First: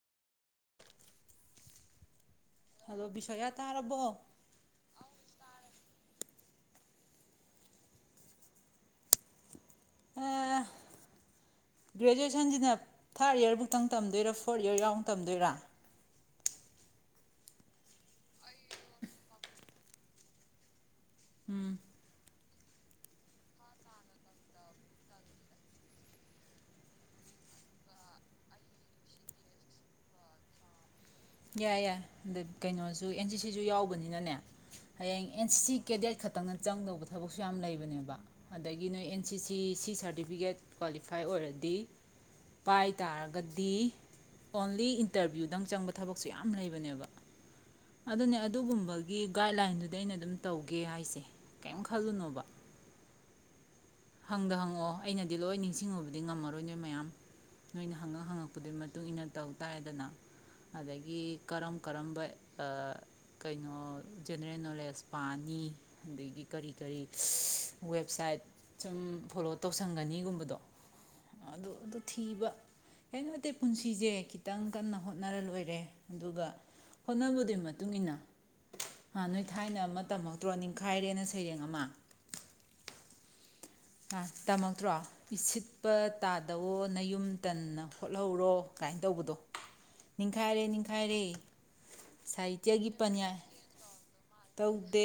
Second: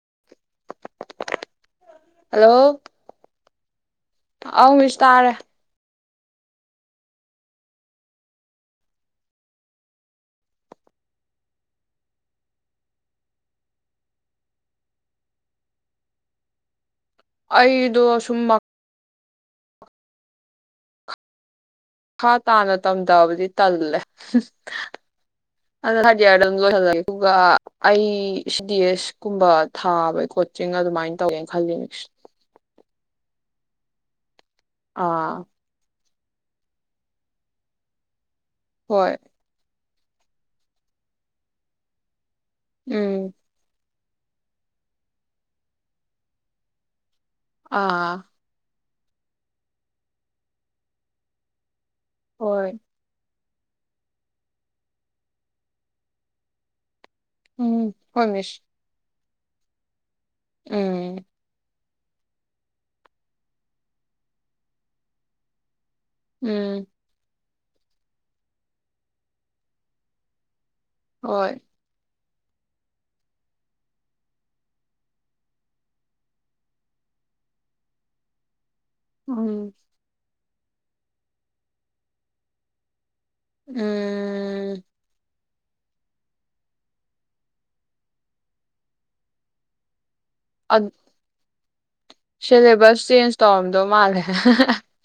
[unintelligible] Hello ꯕꯤꯁꯣꯌꯥ ꯇꯥꯔꯕꯣ ꯑꯧ ꯃꯤꯁ ꯇꯥꯔꯦ ꯒ꯭ꯔꯦꯖꯨꯋꯦꯁꯟꯁꯤꯅ ꯊꯥꯔꯠ ꯏꯌꯥꯔꯐꯧꯇꯪ ꯇꯝꯗꯣꯏꯔꯥ ꯐꯣꯔꯠ ꯏꯌꯔ ꯌꯥꯎ ꯇꯝꯗꯣꯏꯔꯥ ꯑꯩꯗꯣ ꯁꯨꯝ ꯎꯝ ꯃꯈꯥ ꯇꯥꯅ ꯇꯝꯊꯕꯗꯤ ꯇꯜꯂꯦ ꯑꯗꯨꯗ [unintelligible] ꯑꯗꯨꯝ ꯂꯣꯏꯍꯜꯂꯒꯦ ꯑꯗꯨꯒ ꯑꯩ ꯁꯤ ꯗꯤ ꯑꯦꯁ ꯀꯨꯝꯕ ꯊꯥꯕ ꯀꯣꯆꯤꯡ ꯑꯗꯨꯃꯥꯏꯅ ꯇꯧꯒꯦꯅ ꯈꯜꯂꯤ ꯌꯥꯏ ꯃꯤꯁ ꯌꯥꯏ ꯀꯩꯅꯣꯁꯨ ꯁ ꯑꯦꯟ ꯁꯤ ꯁꯤꯁꯨ ꯌꯥꯎꯕꯅꯤꯅꯅꯦ ꯍꯌꯦꯡ ꯑꯥ ꯑꯦꯟ ꯁꯤ ꯀꯦꯗꯦꯠ ꯈꯛꯇꯪꯅ ꯆꯪꯗꯧꯕ ꯊꯕꯛꯁꯨ ꯌꯥꯝ ꯂꯩꯕꯅꯦꯕ ꯑꯗꯒꯤ ꯅꯣꯏ ꯍꯣꯏ N C C certificate qualify ꯑꯣꯏꯔꯗꯤ ꯄꯥꯏ ꯎꯝ ꯇꯥꯔꯒꯗꯤ ꯑꯣꯡꯂꯤ ꯏꯟꯇꯔꯚ꯭ꯌꯨꯗꯪ ꯆꯪꯕ ꯊꯕꯛꯁꯨ ꯌꯥꯝ ꯂꯩꯕꯅꯦꯕ ꯑꯥ ꯑꯗꯨꯅꯦ ꯑꯗꯨꯒꯨꯝꯕ ꯒꯤ ꯒꯥꯏꯗꯂꯥꯏꯟꯗꯨꯗ ꯑꯩꯅ ꯑꯗꯨꯝ ꯇꯧꯒꯦ ꯍꯥꯏꯁꯦ ꯀꯩꯝ ꯈꯜꯂꯨꯅꯣꯕꯥ ꯍꯣꯏ ꯍꯪꯗ ꯍꯪꯉꯛꯑꯣ ꯑꯩꯅꯗꯤ ꯂꯣꯏ ꯅꯤꯡꯁꯤꯡꯉꯨꯕꯗꯤ ꯉꯝꯃꯔꯣꯏ ꯅꯣꯏ ꯃꯌꯥꯝ ꯎꯝ ꯅꯣꯏꯅ ꯍꯣꯏ ꯍꯪꯉꯛ ꯃꯤꯁ ꯍꯪꯉꯛꯄꯗꯨꯒꯤ ꯃꯇꯨꯡ ꯏꯟꯅ ꯇꯧ ꯇꯥꯔꯦꯗꯅ ꯎꯝ ꯑꯗꯒꯤ ꯀꯔꯝ ꯀꯔꯝꯕ ꯀꯩꯅꯣ ꯖꯦꯅꯔꯦꯜ ꯅꯣꯂꯦꯖ ꯄꯥꯅꯤ ꯑꯗꯒꯤ ꯀꯔꯤ ꯎꯝ ꯀꯔꯤ ꯋꯦꯕꯁꯥꯏꯠ ꯁꯨꯝ ꯐꯣꯂꯣ ꯇꯧꯁꯟꯒꯅꯤꯒꯨꯝꯕꯗꯣ ꯍꯣꯏ ꯑꯗ ꯑꯗꯨ ꯊꯤꯕ ꯍꯦꯟꯅ ꯅꯠꯇꯦ ꯄꯨꯟꯁꯤꯁꯦ ꯈꯤꯇꯪ ꯀꯟꯅ ꯍꯣꯠꯅꯔ ꯂꯣꯏꯔꯦ ꯑꯗꯨꯒ ꯍꯣꯠꯅꯕꯗꯨꯏ ꯃꯇꯨꯡ ꯏꯟꯅ ꯍꯥ ꯅꯣꯏ ꯎꯝ ꯊꯥꯏꯅ ꯑꯃ ꯇꯝꯃꯛ ꯆꯇ꯭ꯔꯣ ꯅꯤꯡꯈꯥꯏꯔꯦꯅ ꯁꯩꯔꯦꯡ ꯑꯃ ꯑ ꯎꯝ ꯇꯝꯃꯛꯇ꯭ꯔꯣꯁꯤꯠ ꯎꯠꯄ ꯇꯥꯗꯋꯣ ꯅꯌꯨꯝ ꯇꯟꯅ ꯍꯣꯠꯍꯧꯔꯣ ꯀꯥꯏꯅ ꯇꯧꯕꯗꯣ ꯅꯤꯡꯈꯥꯏꯔꯦ ꯅꯤꯡꯈꯥꯏꯔꯦ ꯁꯤꯦꯂꯦꯕꯁ ꯆꯦꯟꯖ ꯇꯧꯔꯝꯗꯣ ꯃꯥꯂꯦ ꯇꯧꯗꯦ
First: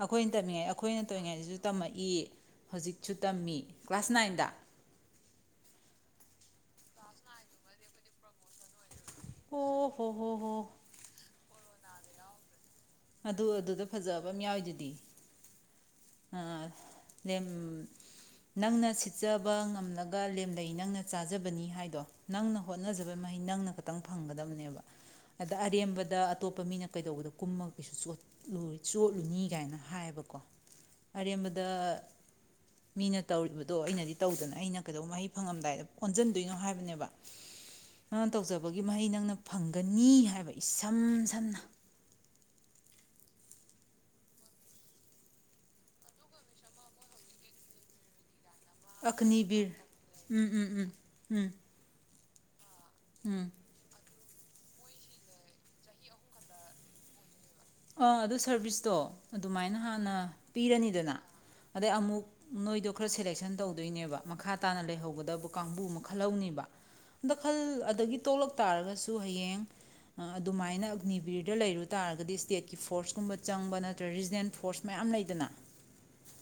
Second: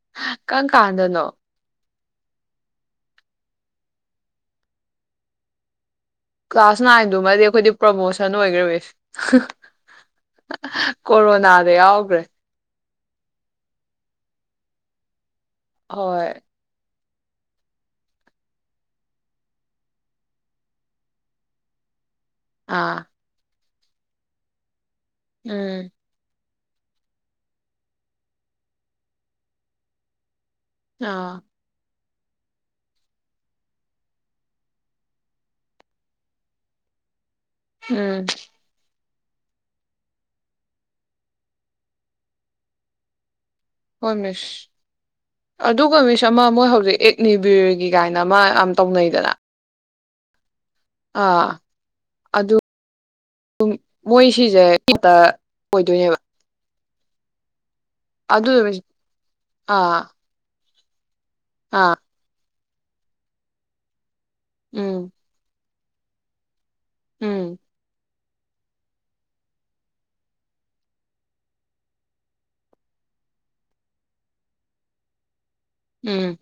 ꯑꯩꯈꯣꯏꯅ ꯇꯝꯃꯤꯉꯥꯏ ꯀꯔꯝ ꯑꯩꯈꯣꯏꯅ ꯀꯥꯟꯗꯅꯣ ꯇꯧꯃꯤꯉꯥꯏꯗꯨꯁꯨ ꯇꯝꯃꯛꯏ ꯏ ꯍꯧꯖꯤꯛꯁꯨ ꯇꯝꯃꯤ ꯀ꯭ꯂꯥꯁ ꯅꯥꯏꯟꯗ ꯀ꯭ꯂꯥꯁ ꯅꯥꯏꯟꯗꯨꯃꯗꯤ ꯑꯩꯈꯣꯏꯗꯤ ꯄ꯭ꯔꯣꯃꯣꯁꯟ ꯑꯣꯏꯈ꯭ꯔꯕ ꯑꯣ ꯍꯣ ꯍꯣ ꯍꯣ ꯀꯣꯔꯣꯅꯥ ꯌꯥꯎꯕ꯭ꯔꯦ ꯑꯗꯨ ꯑꯗꯨꯗ ꯐꯖꯕ ꯑꯃ ꯌꯥꯎꯋꯏꯗꯨꯗꯤ ꯍꯣꯏ ꯅꯪꯅ ꯁꯤꯠꯆꯕ ꯉꯝꯂꯒ ꯂꯦꯝꯂꯩ ꯅꯪꯅ ꯆꯥꯖꯕꯅꯤ ꯍꯥꯏꯗꯣ ꯅꯪꯅ ꯑꯥ ꯍꯣꯠꯅꯖꯕ ꯃꯍꯩ ꯅꯪꯅ ꯈꯤꯇꯪ ꯐꯪꯒꯗꯕꯅꯦꯕ ꯑꯗ ꯎꯝ ꯑꯔꯤꯕꯗ ꯑꯇꯣꯞꯄ ꯃꯤꯅ ꯀꯩꯗꯧꯕꯗ ꯀꯨꯝꯃꯒ ꯀꯩꯁꯨꯠꯂ ꯆꯣꯠꯂꯨꯅꯤ ꯀꯥꯏꯅ ꯍꯥꯏꯌꯦꯕꯀꯣ ꯑꯥ ꯑꯔꯦꯝꯕꯗ ꯃꯤꯅ ꯇꯧꯔꯤꯕꯗꯣ ꯑꯩꯅꯗꯤ ꯇꯧꯗꯅ ꯑꯩꯅ ꯀꯩꯗꯧꯕ ꯃꯍꯩ ꯐꯪꯉꯝꯗꯥꯏꯗ ꯑꯣꯟꯁꯤꯟꯗꯣꯏꯅꯣ ꯍꯥꯏꯕꯅꯦꯕ ꯑ ꯎꯝ ꯇꯧꯖꯕꯒꯤ ꯃꯍꯩꯅ ꯅꯪꯅ ꯐꯪꯒꯅꯤ ꯍꯥꯏꯕ ꯏꯁꯝ ꯁꯝꯅ ꯍꯣꯏ ꯃꯤꯁ ꯑꯗꯨꯒ ꯃꯤꯁ ꯑꯃ ꯃꯣꯏ ꯍꯧꯖꯤꯛ ꯑꯦꯛꯅꯤꯕꯤꯔꯒꯤ ꯀꯥꯏꯅ ꯑꯃ ꯌꯥꯝ ꯇꯧꯅꯩꯗꯅ ꯑꯒꯅꯤꯕꯤꯔ ꯎꯝ ꯎꯝ ꯎꯝ ꯑꯥ ꯎꯝ ꯑꯗꯨ ꯎꯝ ꯃꯣꯏ ꯁꯤꯖꯦ [unintelligible] ꯑꯣꯏꯗꯣꯏꯅꯦꯕ ꯑꯥ ꯑꯗꯨ ꯑꯗꯨꯗꯣ ꯃꯤꯁ ꯁꯥꯔꯚꯤꯁꯇꯣ ꯑꯗꯨꯃꯥꯏꯅ ꯑꯥ ꯍꯥꯟꯅ ꯄꯤꯔꯅꯤꯗꯅ ꯑꯗꯩ ꯑꯥ ꯑꯃꯨꯛ ꯅꯣꯏꯗꯣ ꯈꯔ ꯁꯦꯂꯦꯛꯁꯟ ꯇꯧꯗꯣꯏꯅꯦꯕ ꯃꯈꯥ ꯇꯥꯅ ꯎꯝ ꯂꯩꯍꯧꯒꯗꯕ ꯀꯥꯡꯕꯨ ꯃꯈꯜꯍꯅꯦꯕ ꯗ ꯎꯝ ꯈꯜ ꯑꯗꯒꯤ ꯇꯣꯛꯂꯛ ꯇꯥꯔꯒꯁꯨ ꯍꯌꯦꯡ ꯑꯗꯨꯃꯥꯏꯅ ꯑꯒꯅꯤꯕꯤꯔꯗ ꯂꯩꯔꯨ ꯇꯥꯔꯒꯗꯤ ꯁ꯭ꯇꯦꯠ ꯀꯤ ꯐꯣꯔꯁꯀꯨꯝꯕ ꯆꯪꯕ ꯅꯠꯇ꯭ꯔꯒ ꯔꯤꯖꯅꯦꯜ ꯐꯣꯔꯁ ꯃꯌꯥꯝ ꯂꯩꯗꯅ ꯎꯝ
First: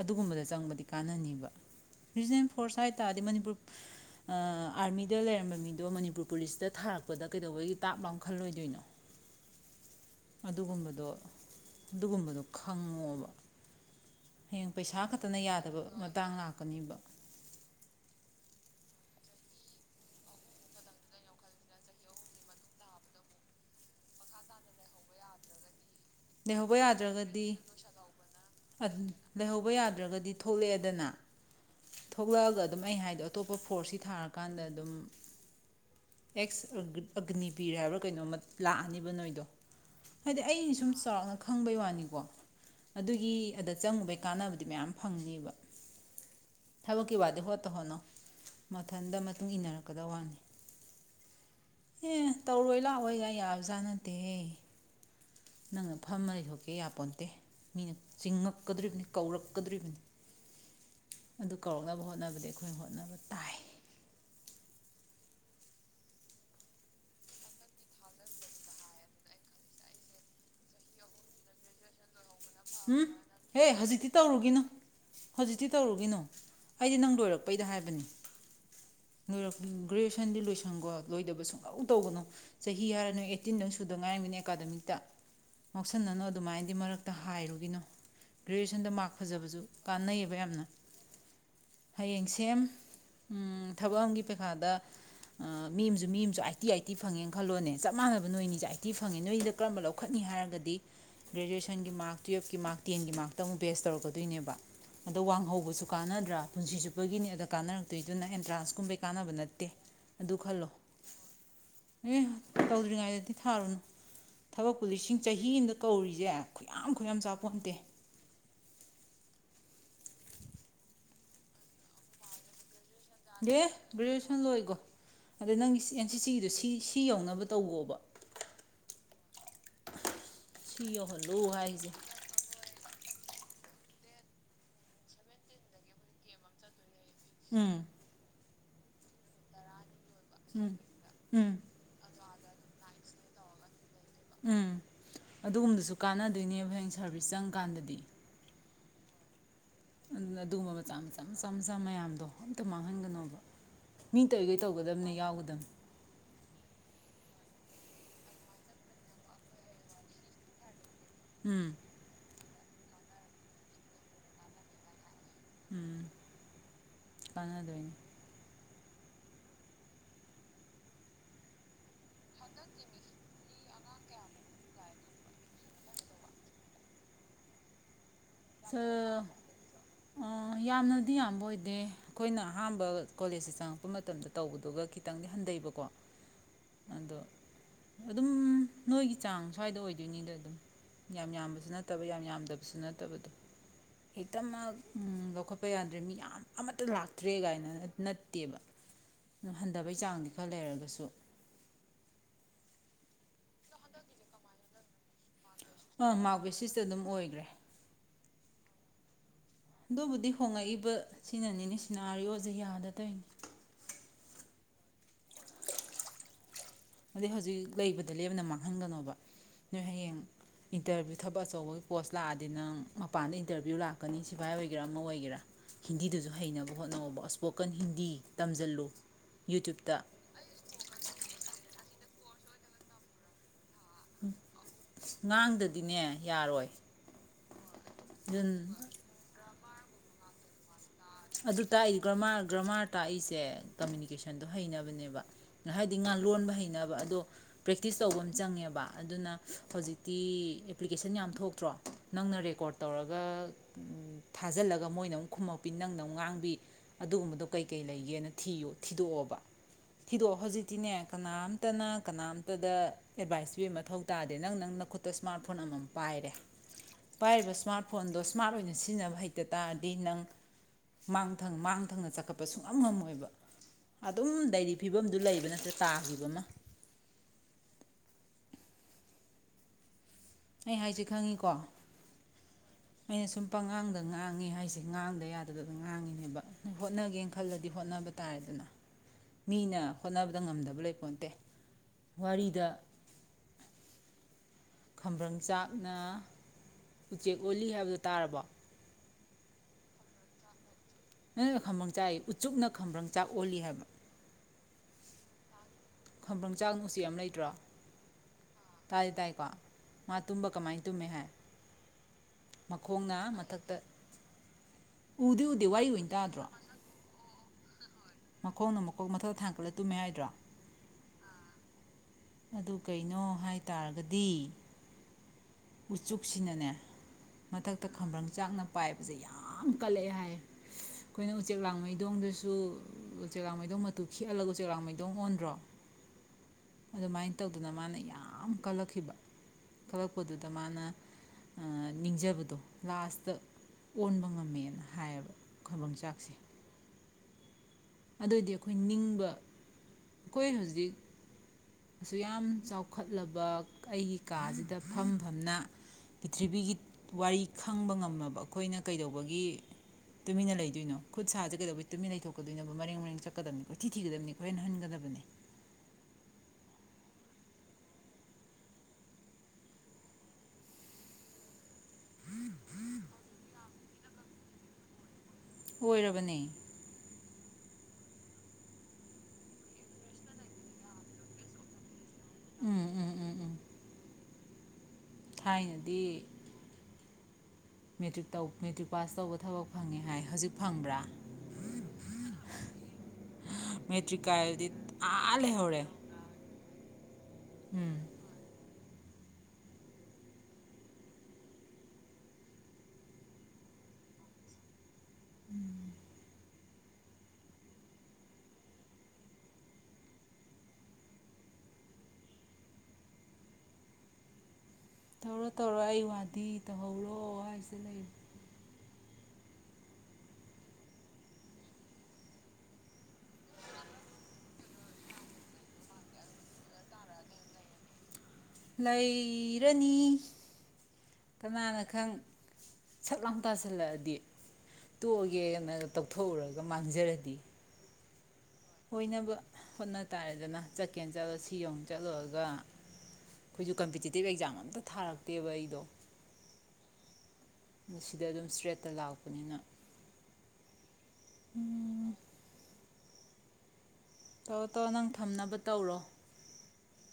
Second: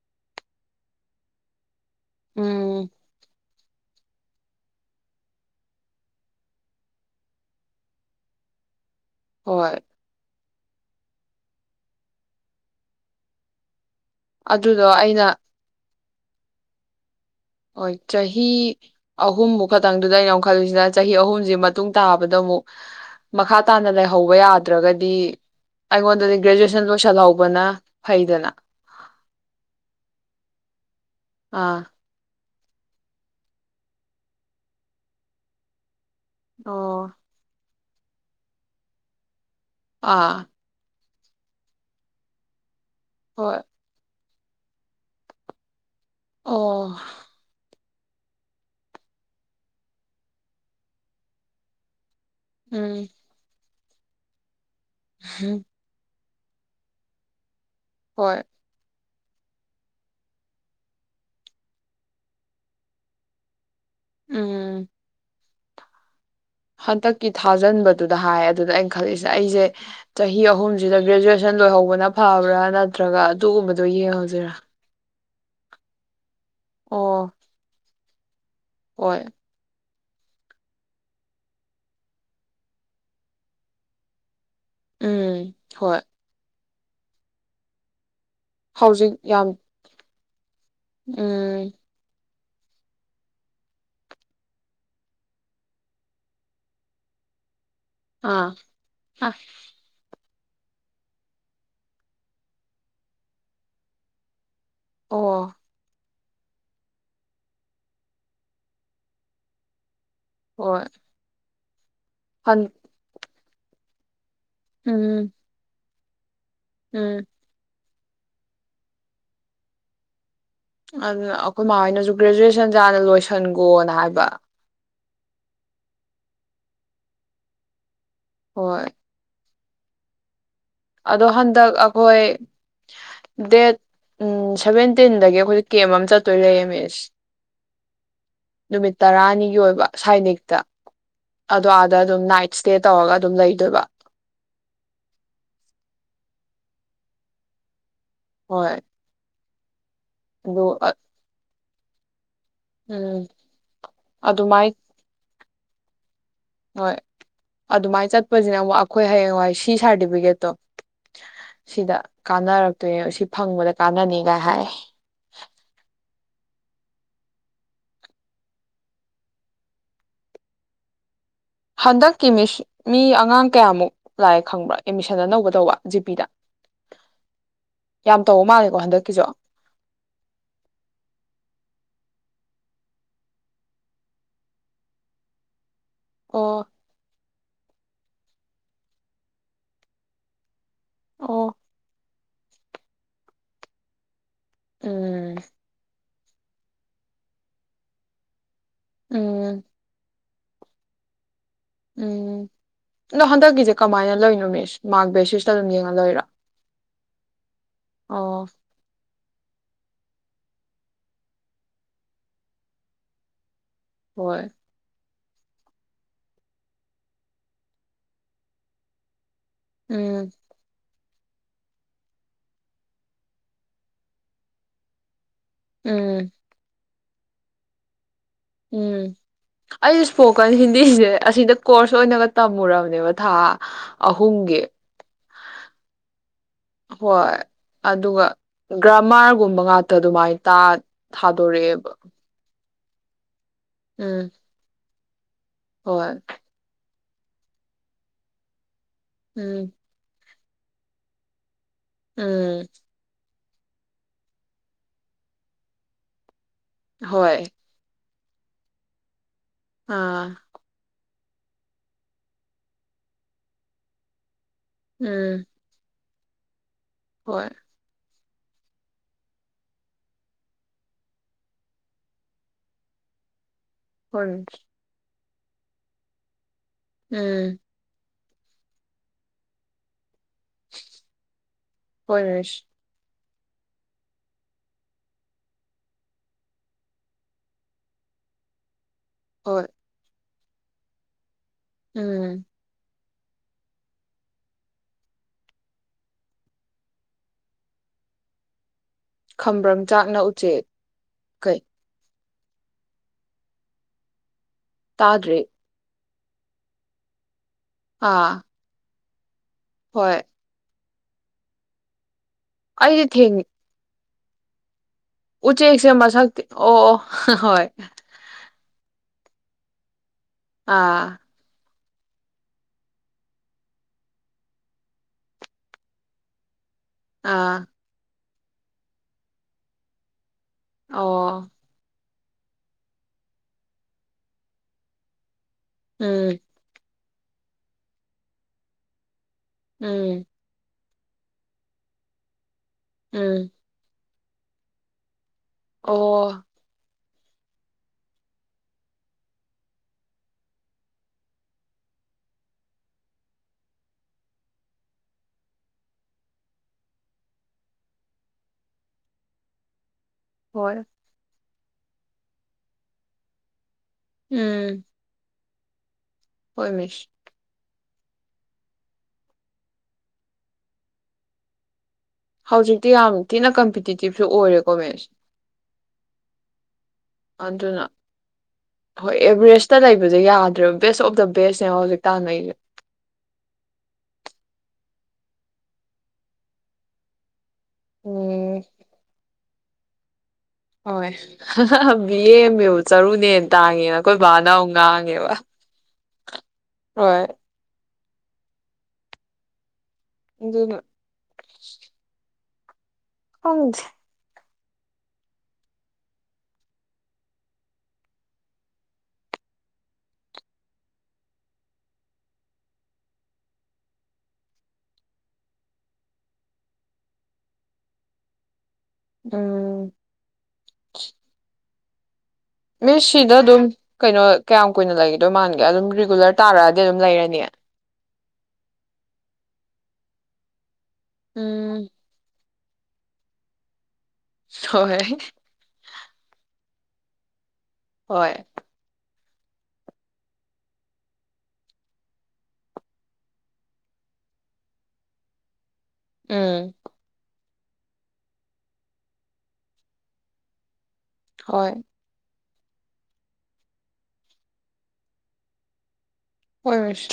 ꯑꯗꯨꯒꯨꯝꯕꯗ ꯆꯪꯕꯗꯤ ꯀꯥꯟꯅꯅꯤꯕ ꯔꯤꯖꯅꯦꯜ ꯐꯣꯔꯁ ꯎꯝ ꯍꯥꯏ ꯇꯥꯔꯗꯤ ꯃꯅꯤꯄꯨꯔ ꯑꯥ ꯑꯥꯔꯃꯤꯗ ꯂꯩꯔꯝꯕ ꯃꯤꯗꯣ ꯃꯅꯤꯄꯨꯔ ꯄꯨꯂꯤꯁꯇ ꯊꯥꯔꯛꯄꯗ ꯀꯩꯗꯧꯕꯩ ꯇꯥꯞ ꯂꯥꯎ ꯈꯜꯂꯣꯏꯗꯣꯏꯅꯣ ꯍꯣꯏ ꯑꯗꯨꯒꯨꯝꯕꯗꯣ ꯑꯗꯨꯒꯨꯝꯕꯗꯣ ꯈꯪꯉꯣꯕ ꯍꯌꯦꯡ ꯑꯗꯨꯗꯣ ꯄꯩꯁꯥ ꯑꯩꯅ ꯈꯛꯇꯅ ꯌꯥꯗꯕ ꯃꯇꯥꯡ ꯂꯥꯛꯀꯅꯤꯕ ꯍꯣꯏ ꯆꯍꯤ ꯑꯍꯨꯝꯃꯨꯛ ꯈꯛꯇꯪꯗꯨꯗ ꯑꯩꯅ ꯈꯜꯂꯤꯨꯁꯤꯅ ꯆꯍꯤ ꯑꯍꯨꯝꯖꯤ ꯃꯇꯨꯡ ꯇꯥꯕꯗ ꯑꯃꯨꯛ ꯃꯈꯥ ꯇꯥꯅ ꯂꯩꯍꯧꯕ ꯌꯥꯗ꯭ꯔꯒꯗꯤ ꯑꯩꯉꯣꯟꯗꯗꯤ ꯂꯩꯍꯧꯕ ꯒ꯭ꯔꯦꯖꯨꯑꯦꯁꯟ ꯌꯥꯗ꯭ꯔꯒꯗꯤ ꯂꯣꯏꯁꯤꯜꯍꯧꯕꯅ ꯐꯩꯗꯅ ꯂꯩꯍꯧꯕ ꯌꯥꯗ꯭ꯔꯒꯗꯤ ꯊꯣꯛꯂꯛꯑꯦꯗꯅ ꯑꯥ ꯊꯣꯛꯂꯛꯑꯒ ꯑꯗꯨꯝ ꯑꯩ ꯍꯥꯏꯗꯣ ꯑꯇꯣꯞꯄ ꯐꯣꯔꯁꯤ ꯊꯥꯔꯀꯥꯟꯗ ꯑꯗꯨꯝ ꯑꯦꯛꯁ ꯑꯒ ꯑꯣ ꯑꯒꯅꯤ ꯄꯤꯔ ꯍꯥꯏꯕ ꯀꯩꯅꯣꯃ ꯂꯥꯛꯑꯅꯤꯕ ꯅꯣꯏꯗꯣ ꯍꯥꯏꯗꯤ ꯑꯥ ꯑꯩꯗꯤꯁꯨꯨꯝ ꯆꯥꯎꯔꯥꯛꯅ ꯈꯪꯕꯩ ꯋꯥꯅꯤꯀꯣ ꯑꯗꯨꯒꯤ ꯍꯣꯏ ꯑꯗ ꯆꯪꯉꯨꯕꯩ ꯀꯥꯟꯅꯕꯗꯤ ꯃꯌꯥꯝ ꯐꯪꯒꯅꯤꯕ ꯑꯣ ꯊꯥꯕꯛꯀꯤ ꯋꯥꯗꯤ ꯍꫭꯠꯇ ꯍꫭꯠꯅꯧ ꯃꯊꯟꯇ ꯃꯇꯨꯡ ꯏꯟꯅꯔꯛꯀꯗ ꯋꯥꯅꯤ ꯑꯦ ꯇꯧꯔꯣꯏ ꯎꯝ ꯂꯥꯛꯑꯣꯏꯒ ꯌꯥꯕꯖꯥꯠ ꯅꯠ ꯇꯦꯍꯦ [unintelligible] ꯐꯝꯃ ꯂꯩꯊꯣꯛꯀꯦ ꯌꯥ ꯄꯣꯟꯇꯦ ꯃꯤꯅ ꯍꯣꯏ ꯆꯤꯡꯉꯛꯀꯗꯨꯔꯤꯕꯅꯦ ꯀꯧꯔꯛꯀꯗꯣꯔꯤꯕꯅꯦ ꯑꯗꯨ ꯀꯧꯔꯛꯅꯕ ꯍꯣꯠꯅꯕꯗ ꯑꯩꯈꯣꯏ ꯍꯣꯠꯅꯕ ꯇꯥꯏ ꯎꯝ ꯍꯟꯗꯛꯀꯤ ꯊꯥꯖꯤꯟꯕꯗꯨꯗ ꯍꯥꯏ ꯑꯗꯨꯗ ꯑꯩꯅ ꯈꯜꯂꯤꯁꯦ ꯑꯩꯁꯦ ꯆꯍꯤ ꯑꯍꯨꯝꯁꯤꯗ ꯒ꯭ꯔꯦꯖꯨꯑꯦꯁꯟ ꯂꯣꯏꯍꯧꯕꯅ ꯐꯕ꯭ꯔꯥ ꯎꯝ ꯅꯠꯇ꯭ꯔꯒ ꯍꯦ ꯑꯗꯨꯒꯨꯝꯕꯗꯣ ꯍꯧꯖꯤꯛꯇꯤ ꯌꯦꯡꯉꯥꯁꯤꯔꯥ ꯇꯧꯔꯨꯒꯤꯅꯨ ꯍꯧꯖꯤꯛꯇꯤ ꯇꯧꯔꯨꯒꯤꯅꯣ ꯑꯩꯗꯤ ꯅꯪ ꯑꯣ ꯂꯣꯏꯔꯛꯄꯩꯗ ꯍꯥꯏꯕꯅꯤ ꯍꯣꯏ [unintelligible] ꯒ꯭ꯔꯦꯖꯨꯋꯦꯁꯟꯗꯤ ꯂꯣꯏꯁꯟꯈꯣ ꯂꯣꯏꯗꯕ ꯁꯨꯡꯇꯩ ꯇꯧꯒꯅꯨ ꯆꯍꯤ ꯍꯥꯏꯒꯦ ꯅꯣꯏ ꯑꯩꯠꯇꯤꯟꯗꯥ ꯁꯨꯗ ꯉꯥꯏꯔꯝꯒꯤꯅꯤ ꯑꯦꯀꯥꯗꯃꯤꯛꯇ ꯎꯝ ꯍꯣꯏ ꯉꯥꯎꯁꯤꯟꯅꯅꯨ ꯑꯗꯨꯃꯥꯏ ꯃꯔꯛꯇ ꯍꯥꯏꯔꯨꯒꯤꯅꯣ ꯒ꯭ꯔꯦꯖꯨꯌꯦꯁꯟꯗ ꯃꯥꯔꯛ ꯍꯧꯖꯤꯛ ꯌꯥꯝ ꯐꯖꯕꯁꯨ ꯀꯥꯟꯅꯩꯌꯦꯕ ꯌꯥꯝꯅ ꯎꯝ ꯍꯌꯦꯡꯁꯤ ꯁꯦꯝ ꯊꯕꯛ ꯑꯃꯒꯤ ꯄꯩꯈꯥꯗ ꯃꯤ ꯑꯃꯁꯁꯨ ꯃꯤ ꯑꯃꯁꯁꯨ ꯑꯥꯏꯠꯇꯤ ꯑꯥꯏꯠꯇꯤ ꯐꯪꯉꯦꯅ ꯈꯜꯂꯣꯅꯦ ꯆꯞ ꯃꯥꯟꯅꯕ ꯅꯣꯏ ꯑꯥ ꯑꯕꯤꯁ ꯑꯥꯏꯠꯇꯤ ꯐꯪꯉꯦ ꯑꯥ, ꯅꯣꯏ ꯑꯅꯤꯗ ꯀꯔꯝꯕ ꯂꯧꯈꯠꯅꯤ ꯍꯥꯏꯔꯒ ꯗꯤ ꯒ꯭ꯔꯦꯖꯨꯑꯦꯁꯟꯒꯤ ꯃꯥꯔꯛ ꯇꯨꯌꯦꯜꯞꯀꯤ ꯃꯥꯔꯛ ꯇꯦꯟꯒꯤ ꯃꯥꯔꯛꯇ ꯑꯃꯨꯛ ꯕꯦꯁ ꯇꯧꯔꯜ ꯀꯗꯣꯏꯅꯦꯕ ꯑꯗꯣ ꯑꯣ ꯋꯥꯡꯍꯧꯕꯁꯨ ꯀꯥꯟꯅ ꯠꯇ꯭ꯔꯥ ꯄꯨꯟꯁꯤ ꯆꯨꯞꯄꯒꯤꯅꯤ ꯑꯗꯨ ꯀꯥꯟꯅꯔꯛꯇꯣꯏꯗꯨꯅ ꯑꯦꯟꯇ꯭ꯔꯥꯟꯁꯀꯨꯝꯕꯩ ꯀꯥꯟꯅꯕ ꯅꯠꯇꯦ ꯑꯗꯨ ꯈꯜꯂꯣ ꯍꯣꯏ ꯎꯝ ꯍꯟ, ꯇꯧꯗ꯭ꯔꯤꯉꯩꯗꯗꯤ ꯊꯥꯔꯣ ꯅ ꯊꯕꯛꯄꯨ ꯂꯤꯁꯤꯡ ꯎꯝ ꯆꯍꯤ ꯑꯃꯗ ꯀꯧꯔꯤꯁꯦ ꯈꯨꯌꯥꯝ ꯈꯨꯠ ꯌꯥꯝ ꯎꯝ ꯆ ꯆꯥꯎꯕꯝꯇꯦ [unintelligible] ꯑꯗꯨ ꯑꯩꯈꯣꯏ ꯃꯥꯍꯣꯏꯅꯁꯨ ꯒ꯭ꯔꯦꯖꯨꯋꯦꯁꯟ ꯗ ꯗꯦ ꯂꯣꯏꯁꯟꯈꯣꯅ ꯍꯥꯏꯕ ꯒ꯭ꯔꯦꯖꯨꯑꯦꯁꯟ ꯂꯣꯏꯈꯣ ꯑꯗ ꯅꯪ ꯑꯦꯟ ꯁꯤ ꯁꯤ ꯒꯤꯗꯣ ꯁꯤ ꯁꯤ ꯌꯧꯅꯕ ꯇꯧꯈꯣꯕ ꯍꯣꯏ ꯁꯤ ꯑꯗꯣ ꯌꯧꯍꯜꯂꯨ ꯍꯟꯗꯛ ꯍꯥꯏꯁꯦ ꯑꯩꯈꯣꯏ ꯗꯦꯠ ꯎꯝ ꯁꯚꯦꯟꯇꯤꯟꯗꯒꯤ ꯑꯩꯈꯣꯏ ꯀꯦꯝ ꯑꯃ ꯆꯠꯇꯣꯏ ꯂꯩꯌꯦ ꯃꯤ ꯎꯝ ꯅꯨꯃꯤꯠ ꯇꯔꯥꯅꯤꯒꯤ ꯑꯣꯏꯕ ꯁꯥꯏꯅꯤꯛꯇ ꯎꯝ ꯎꯝ ꯑꯗꯨ ꯑꯥꯗ ꯑꯗꯨꯝ ꯅꯥꯏꯠ ꯁꯇꯦ ꯇꯩꯔꯒ ꯑꯗꯨꯝ ꯂꯩꯗꯣꯏꯕ ꯎꯝ ꯑꯗꯨꯒꯨꯝꯕꯗꯨꯁꯨ ꯀꯥꯟꯅꯗꯣꯏꯅꯦꯕ ꯍꯌꯦꯡ ꯁꯥꯔꯚꯤꯁ ꯆꯪꯀꯥꯟꯗꯗꯤ ꯍꯣꯏ ꯎ ꯑꯗꯨ ꯑꯗꯨꯒꯨꯝꯕ ꯃꯆꯥ ꯃꯆꯥ ꯃꯆꯥ ꯁꯝꯁꯝ ꯃꯌꯥꯝꯗꯣ ꯑꯝꯇ ꯎꯝ ꯃꯥꯡꯍꯟꯒꯅꯣꯕ ꯃꯤ ꯇꯧꯏꯈꯩ ꯑꯗꯨꯃꯥꯏ ꯇꯧꯒꯗꯕꯅꯤ ꯌꯥꯎꯒꯗꯝꯕꯅꯤ꯫ ꯍꯣꯏ ꯑꯗꯨꯃꯥꯏꯅ ꯆꯠꯄꯁꯤꯅ ꯋꯥ ꯑꯩꯈꯣꯏ ꯍꯌꯦꯡꯋꯥꯏ ꯁꯤ ꯁꯥꯔꯇꯤꯐꯤꯀꯦꯠꯇꯣ ꯎꯝ ꯁꯤꯗ ꯀꯥꯟꯅꯔ ꯇꫭ ꯁꯤ ꯐꯪꯕꯗ ꯀꯥꯅꯅꯤꯒ ꯍꯥꯏ ꯎꯝ ꯀꯥꯅꯗꯣꯏꯅꯤ꯫ ꯍꯟꯗꯛꯀꯤ ꯃꯤ ꯁ ꯃꯤ ꯑꯉꯥꯡ ꯀꯌꯥꯃꯨꯛ ꯂꯥꯛꯑꯦ ꯈꯪꯕ꯭ꯔꯥ ꯑꯦꯠꯃꯤꯁꯟ ꯑꯅꯧꯕ ꯇꯧꯕ ꯖꯤꯄꯤꯗ꯫ ꯌꯥꯝ ꯇꯧꯕ ꯃꯥꯜꯂꯦꯀꯣ ꯍꯟꯗꯛꯀꯤꯁꯨ ꯑ ꯌꯥꯝꯅꯗꯤ ꯌꯥꯝꯕ ꯑꯣꯏꯗꯦ꯫ ꯑꯩꯈꯣꯏꯅ ꯑꯍꯥꯟꯕ ꯀꯣꯂꯦꯖꯇ ꯆꯪꯉꯛꯄ ꯃꯇꯝꯗ ꯇꯧꯕꯗꯨꯒ ꯈꯤꯇꯪꯗꯤ ꯍꯟꯗꯩꯕꯀꯣ꯫ ꯑꯣ ꯑꯗꯣ ꯑꯗꯨꯝ ꯅꯣꯏꯒꯤ ꯆꯥꯡ ꯁ꯭ꯋꯥꯏꯗ ꯑꯣꯏꯗꯣꯏꯅꯤꯗꯣ ꯑꯗꯨꯝ꯫ ꯌꯥꯝ ꯑꯣ ꯌꯥꯝꯕꯁꯨ ꯅꯠꯇꯕ ꯌꯥꯝ ꯌꯥꯝꯗꯕꯁꯨ ꯅꯠꯇꯕꯗꯣ ꯍꯦꯛꯇꯃꯛ ꯎꯝ ꯂꯧꯈꯠꯄ ꯌꯥꯗ꯭ꯔꯦ ꯃꯤ ꯌꯥꯝ ꯑꯃꯠꯇ ꯂꯥꯛꯇ꯭ꯔꯦ ꯀꯥꯏꯅ ꯅꯠꯇꯦꯕ ꯎꯝ ꯅꯨꯡꯍꯟꯊꯕꯩ ꯆꯥꯡꯅꯤ ꯈꯔ ꯂꯩꯔꯒꯁꯨ ꯎꯝ ꯑꯗꯣ ꯍꯟꯗꯛꯀꯤꯁꯦ ꯀꯃꯥꯏꯅ ꯂꯩꯔꯤꯅꯣ ꯃꯤꯁ ꯃꯥꯔꯛ ꯕꯦꯁꯤꯁ ꯑ ꯃꯥꯔꯛ ꯕꯦꯁꯤꯁꯇ ꯑꯗꯨꯝ ꯑꯣꯏꯈ꯭ꯔꯦ ꯑꯣ ꯑꯗꯨꯕꯨꯗꯤ ꯍꯣꯉꯛꯏꯕ ꯁꯤꯅꯅꯤꯅꯦ ꯁꯤꯅꯥꯔꯤꯑꯣꯁꯦ ꯌꯥꯗ ꯇꯣꯏꯅꯤ ꯍꯣꯏ ꯑꯗꯩ ꯍꯧꯖꯤꯛ ꯂꯩꯕꯗ ꯂꯦꯝꯅ ꯃꯥꯡꯍꯟꯒꯅꯣꯕ ꯅꯣꯏ ꯍꯌꯦꯡ ꯎꯝ ꯏꯟꯇꯔ ꯊꯕꯛ ꯑꯆꯧꯕꯒꯤ ꯄꯣꯁ ꯂꯥꯛꯑꯗꯤ ꯅꯪ ꯃꯄꯥꯟꯗ ꯏꯟꯇꯔꯚꯤꯌꯨ ꯂꯥꯛꯀꯅꯤ ꯁꯤꯐꯥꯏ ꯑꯣꯏꯒꯦꯔꯥ ꯑꯃ ꯑꯣꯏꯒꯦꯔꯥ ꯍꯤꯟꯗꯤꯗꯨꯁꯨ ꯎꯝ ꯍꯩꯅꯕ ꯍꯣꯠꯅꯧꯕ ꯁꯄꯣꯀꯟ ꯍꯤꯟꯗꯤ ꯇꯝꯁꯤꯜꯂꯨ ꯎꯝ ꯌꯨꯇ꯭ꯌꯨꯕꯇ ꯑꯩꯁꯨ ꯏꯁꯄꯣꯀꯟ ꯍꯤꯟꯗꯤꯁꯦ ꯑꯁꯤꯗ ꯀꯣꯔꯁ [unintelligible] ꯇꯝꯃꯨꯔꯕꯅꯦꯕ ꯊꯥ ꯑꯍꯨꯝꯒꯤ ꯉꯥꯡꯗꯗꯤꯅꯦ ꯌꯥꯔꯣꯏ ꯍꯣꯏ ꯑꯗꯨꯒ ꯑꯗꯨꯝ ꯒ꯭ꯔꯥꯃꯥꯔꯒꯨꯝꯕ ꯉꯥꯛꯇ ꯑꯗꯨꯃꯥꯏ ꯇꯥ ꯑꯗꯨ ꯊꯥꯗꯣꯔꯛꯑꯦꯕ ꯇꯥꯛꯏ ꯒ꯭ꯔꯃꯥꯔ ꯒ꯭ꯔꯃꯥꯔ ꯇꯥꯛꯏꯁꯦ ꯎꯝ ꯀꯃꯨꯅꯤꯀꯦꯁꯟꯗꯣ ꯍꯩꯅꯕꯅꯦꯕ [unintelligible] ꯍꯥꯏꯗꯤ ꯍꯣꯏ ꯉꯥ ꯂꯣꯟꯕ ꯍꯩꯅꯕ ꯑꯗꯣ ꯄ꯭ꯔꯦꯛꯇꯤꯁ ꯇꯧꯕ ꯑꯃ ꯆꯪꯉꯦꯕ ꯑꯗꯨꯅ ꯎꯝ ꯍꯧꯖꯤꯛꯇꯤ ꯑꯦꯄ꯭ꯂꯤꯀꯦꯁꯟ ꯌꯥꯝ ꯊꯣꯛꯇ꯭ꯔꯣ ꯅꯪꯅ ꯎꯝ ꯔꯦꯀꯣꯔꯠ ꯇꯧꯔꯒ ꯊꯥꯖꯤꯜꯂꯒ ꯃꯣꯏꯅ ꯑꯃꯨꯛ ꯈꯨꯝꯃꯛꯄꯤ ꯅꯪꯅ ꯑꯃꯨꯛ ꯉꯥꯡꯕꯤ ꯍꯣꯏ ꯑꯗꯨꯒꯨꯝꯕꯗꯣ ꯀꯩꯀꯩ ꯂꯩꯒꯦꯅ ꯊꯤꯌꯨ ꯊꯤꯗꯣꯛꯑꯣꯕ ꯊꯤꯗꯣ ꯑꯥ ꯍꯧꯖꯤꯛꯇꯤꯅꯦ ꯀꯅꯥꯝꯇꯅ ꯀꯅꯥꯝꯇꯗ ꯑꯦꯗꯚꯥꯏꯁ ꯄꯤꯕ ꯃꯊꯧ ꯇꯥ ꯅꯪ ꯅꯪ ꯈꯨꯠꯇꯣ ꯏꯁꯃꯥꯔꯠ ꯎꯝ ꯐꯣꯟ ꯑꯃꯃꯝ ꯄꯥꯏꯔꯦ ꯍꯣꯏ ꯄꯥꯏꯔꯤꯕ ꯏꯁꯃꯥꯔꯠ ꯐꯣꯟꯗꯣ ꯏꯁꯃꯥꯔꯠ ꯑꯣꯏꯅ ꯁꯤꯖꯤꯟꯅꯕ ꯍꯩꯇ ꯇꯥꯔꯗꯤ ꯅꯪ ꯃꯥꯡ ꯊ ꯃꯥꯡ ꯊꯪꯅ ꯆꯈꯠꯄ ꯁꯨꯡꯉꯝ ꯉꯝꯃꯣꯏꯕ ꯍꯣꯏ ꯑꯗꯨꯝ ꯃꯤꯁ ꯂꯩꯔꯤ ꯐꯤꯕꯝꯗꯨ ꯂꯩ ꯍꯥꯏꯕ ꯅꯠꯇꯦ ꯇꯥꯈꯤꯕ ꯑꯃ ꯎꯝ ꯑꯩ ꯍꯥꯏꯁꯦ ꯈꯪꯉꯤꯀꯣ ꯍꯣꯏ ꯃꯤꯁ ꯑꯩꯅ ꯁꯨꯝ ꯄꯉꯥꯡꯗ ꯉꯥꯡꯉꯤ ꯍꯥꯏꯁꯦ ꯉꯥꯡꯗ ꯌꯥꯗꯗꯗ ꯉꯥꯡꯉꯤꯅꯦꯕ ꯅ ꯍꯣꯠꯅꯒꯦꯅ ꯈꯜꯂꯗꯤ ꯍꯣꯠꯅꯕ ꯇꯥꯔꯦꯗꯅ ꯍꯣꯏ ꯃꯤꯅ ꯍ ꯣꯠꯅꯕ ꯉꯝꯗꯕ ꯂꯩꯄꯣꯟ ꯅꯠꯇꯦ ꯎꯝ ꯋꯥꯔꯤꯗ ꯈꯝꯕ꯭ꯔꯪ ꯆꯥꯛꯅ ꯎꯆꯦꯛ ꯑꯣꯜꯂꯤ ꯍꯥꯏꯕꯗꯨꯣ ꯇꯥꯔꯕꯣ ꯈꯝꯕ꯭ꯔꯪ ꯆꯥꯛꯅ ꯎꯆꯦꯛ ꯀꯩ ꯅꯪꯅ ꯈꯃꯪ ꯆꯥꯏ ꯆꯨꯞꯅ ꯈꯝꯕ꯭ꯔꯪ ꯆꯥꯛ ꯑꯣꯜꯂꯤ ꯍꯥꯏꯕ ꯇꯥꯗ꯭ꯔꯤ ꯈꯝꯕ꯭ꯔꯪ ꯆꯥꯛ ꯎꯆꯦꯛ ꯑꯃ ꯂꯩꯇ꯭ꯔꯣ ꯑꯥ ꯇꯥꯗꯤ ꯇꯥꯏꯀꯣ ꯍꯣꯏ ꯃꯥ ꯇꯨꯝꯕ ꯀꯃꯥꯏ ꯇꯨꯃꯦ ꯍꯥꯏ ꯑꯩꯗꯤ ꯃꯈꯣꯡꯅ ꯃꯊꯛꯇ ꯎꯗꯤ ꯎꯗꯦ ꯎꯆꯦꯛ ꯋꯥꯔꯤ ꯁꯦꯝꯕ ꯑꯣꯏꯅ ꯁꯛꯇꯤ ꯇꯥꯗ꯭ꯔꯣ ꯑꯣ ꯍꯣꯏ [unintelligible] ꯃꯈꯣꯡꯅ ꯃꯈꯣꯛ ꯃꯊꯛꯇ ꯊꯥꯡꯒꯠꯂ ꯇꯨꯝꯃꯦ ꯍꯥꯏꯗ꯭ꯔꯣ ꯑꯥ ꯑꯗꯨ ꯀꯩꯅꯣ ꯍꯥꯏ ꯇꯥꯔꯒꯗꯤ ꯎꯆꯨꯛ ꯁꯤꯅꯅꯦ ꯑꯥ ꯃꯊꯛꯇ ꯈꯥꯕ꯭ꯔꯪ ꯆꯥꯡꯅ ꯄꯥꯏꯕꯁꯦ ꯌꯥꯝ ꯀꯜꯂꯛꯑꯦ ꯍꯥꯏ ꯑꯩꯈꯣꯏꯅ ꯑꯣ ꯎꯆꯦꯛ ꯂꯥꯡꯃꯩꯗꯣꯡꯗꯁꯨ ꯁꯨ ꯆꯦꯔꯥꯛ ꯃꯩꯗꯣꯡ ꯃꯇꯨ ꯈꯤꯛꯍꯜꯂꯒ ꯆꯦꯔꯥꯛ ꯃꯩꯗꯧ ꯑꯣꯟꯗ꯭ꯔꯣ ꯎꯝ ꯑꯗꯨꯃꯥꯏꯅ ꯇꯧꯗꯅ ꯃꯥꯅ ꯌꯥꯝ ꯀꯜꯂꯛꯈꯤꯕ ꯎꯝ ꯀꯜꯂꯛꯄꯗꯨꯗ ꯃꯥꯅ ꯅꯤꯡꯖꯕꯗꯣ ꯂꯥꯁꯇꯥ ꯎꯝ ꯑꯣꯟꯕ ꯉꯝꯃꯦꯅ ꯍꯥꯏꯌꯦꯕ ꯈꯝꯕ꯭ꯔꯪ ꯆꯥꯛꯁꯦ ꯑꯣ ꯑꯗꯨꯑꯣꯏꯗꯤ ꯑꯩꯈꯣꯏ ꯅꯤꯡꯕ ꯑꯩꯈꯣꯏ ꯍꯧꯖꯤꯛ ꯑꯁꯨꯛ ꯌꯥꯝ ꯆꯥꯎꯈꯠꯂꯕ ꯑꯩꯒꯤ ꯀꯥꯁꯤꯗ ꯐꯝ ꯐꯝꯅ ꯄꯤꯊꯔꯤꯕꯤꯒꯤ ꯋꯥꯔꯤ ꯈꯪꯕ ꯉꯝꯃꯕ ꯑꯩꯈꯣꯏꯅ ꯀꯩꯗꯧꯕꯒꯤ ꯇꯨꯃꯤꯟꯅ ꯍꯣꯏ ꯂꯩꯗꯣꯏꯅꯣ ꯈꯨꯠ ꯁꯥꯖꯦ ꯀꯩꯗꯧꯕꯩ ꯇꯃꯤꯟꯅꯊꯣꯛꯀꯗꯣꯏꯅꯣꯕ ꯃꯔꯦꯡ ꯃꯔꯦꯡ ꯆꯠꯀꯗꯅꯤ ꯀꯣꯏꯊꯤ ꯊꯤꯒꯗꯕꯅꯤ ꯀꯣꯏ ꯍꯟ ꯎꯝ ꯍꯟꯒꯗꯕꯅꯤ ꯍꯣꯏ ꯃꯤꯁ ꯍꯧꯖꯤꯛꯇꯤ ꯌꯥꯝ ꯊꯤꯅ ꯀꯝꯄꯤꯇꯤꯇꯤꯞꯁꯨ ꯑꯣꯏꯔꯦꯀꯣ ꯃꯤꯁ ꯑꯣꯏꯔꯕꯅꯦ ꯑꯗꯨꯅ ꯍꯣꯏ ꯑꯦꯚꯔꯦꯁꯇ ꯂꯩꯕꯁꯦ ꯌꯥꯗ꯭ꯔꯦꯕ ꯕꯦꯁ ꯑꯣꯐ ꯗ ꯕꯦꯁꯅꯦ ꯍꯧꯖꯤꯛ ꯇꯥꯅꯩꯕ ꯎꯝ ꯎꯝ ꯎꯝ ꯎꯝ ꯊꯥꯏꯅꯗꯤ ꯃꯦꯇ꯭ꯔꯤꯛ ꯇ ꯎꯝ ꯃꯦꯇ꯭ꯔꯤꯛ ꯄꯥꯁ ꯇꯧꯕ ꯊꯕꯛ ꯐꯪꯉꯦ ꯍꯥꯏ ꯍꯧꯖꯤꯛ ꯐꯪꯕ꯭ꯔꯥ ꯍꯣꯏ ꯕꯤꯑꯦ ꯑꯦꯃꯦꯕꯨ ꯆꯔꯨꯅ ꯍꯦꯟꯅ ꯇꯥꯡꯉꯦꯅ ꯑꯩꯈꯣꯏ ꯃꯦꯇ꯭ꯔꯤꯛ ꯕꯥꯅ ꯀꯥꯏꯕꯗꯤ ꯑꯃꯨꯛ ꯉꯥꯡꯉꯦꯕ ꯑꯥ ꯂꯩꯍꯧꯔꯦ ꯍꯣꯏ ꯎꯝ ꯑꯗꯨꯒ [unintelligible] [inaudible] ꯇꯧꯔꯣ ꯇꯧꯔꯣ ꯑꯩ ꯋꯥꯗꯤ ꯇꯧꯍꯧꯔꯣ ꯍꯥꯏꯁꯦ ꯂꯩꯔ ꯎꯝ ꯃꯤꯁ ꯁꯤꯗ ꯑꯗꯨꯝ ꯀꯩꯅꯣ ꯀꯌꯥꯝ ꯀꯨꯏꯅ ꯂꯩꯒꯗꯣꯏ ꯃꯥꯟꯒꯦ ꯑꯗꯨꯝ ꯔꯤꯒꯨꯂꯔ ꯇꯥꯔꯛꯑꯗꯤ ꯑꯗꯨꯝ ꯂꯩꯔꯅꯤ ꯂꯩꯔꯅꯤ ꯀꯅꯥꯅ ꯎꯝ ꯈꯪ ꯁꯠꯂꯥꯎ ꯇꯥꯁꯜꯂꯛꯑꯗꯤ ꯍꯣꯏ ꯇꯣꯛꯑꯒꯦꯅ ꯇꯧꯊꯣꯛꯎꯔ ꯃꯥꯡꯖꯔꯗꯤ ꯍꯣꯏ ꯑꯣꯏꯅꯕ ꯍꯣꯠꯅ ꯇꯥꯔꯦꯗꯅ ꯆꯠꯀꯦꯅ ꯆꯠꯂ ꯁꯤ ꯌꯧ ꯆꯠꯂꯨꯔꯒ ꯑꯩꯈꯣꯏꯁꯨ ꯀꯝꯄꯤꯇꯤꯇꯤꯞ ꯑꯦꯛꯖꯥꯝ ꯑꯝꯇ ꯊꯥꯔꯛꯇꯦꯕ ꯑꯩꯗꯣ ꯎꯝ ꯁꯤꯗ ꯑꯗꯨꯝ ꯏꯁꯇ꯭ꯔꯦꯠꯇ ꯂꯥꯛꯄꯅꯤꯅ ꯍꯣꯏ ꯇꯧꯔꯣ ꯇꯧꯔꯣ ꯅꯪ ꯊꯝꯅꯕ ꯇꯧꯔꯣ ꯍꯣꯏ ꯃꯤꯁ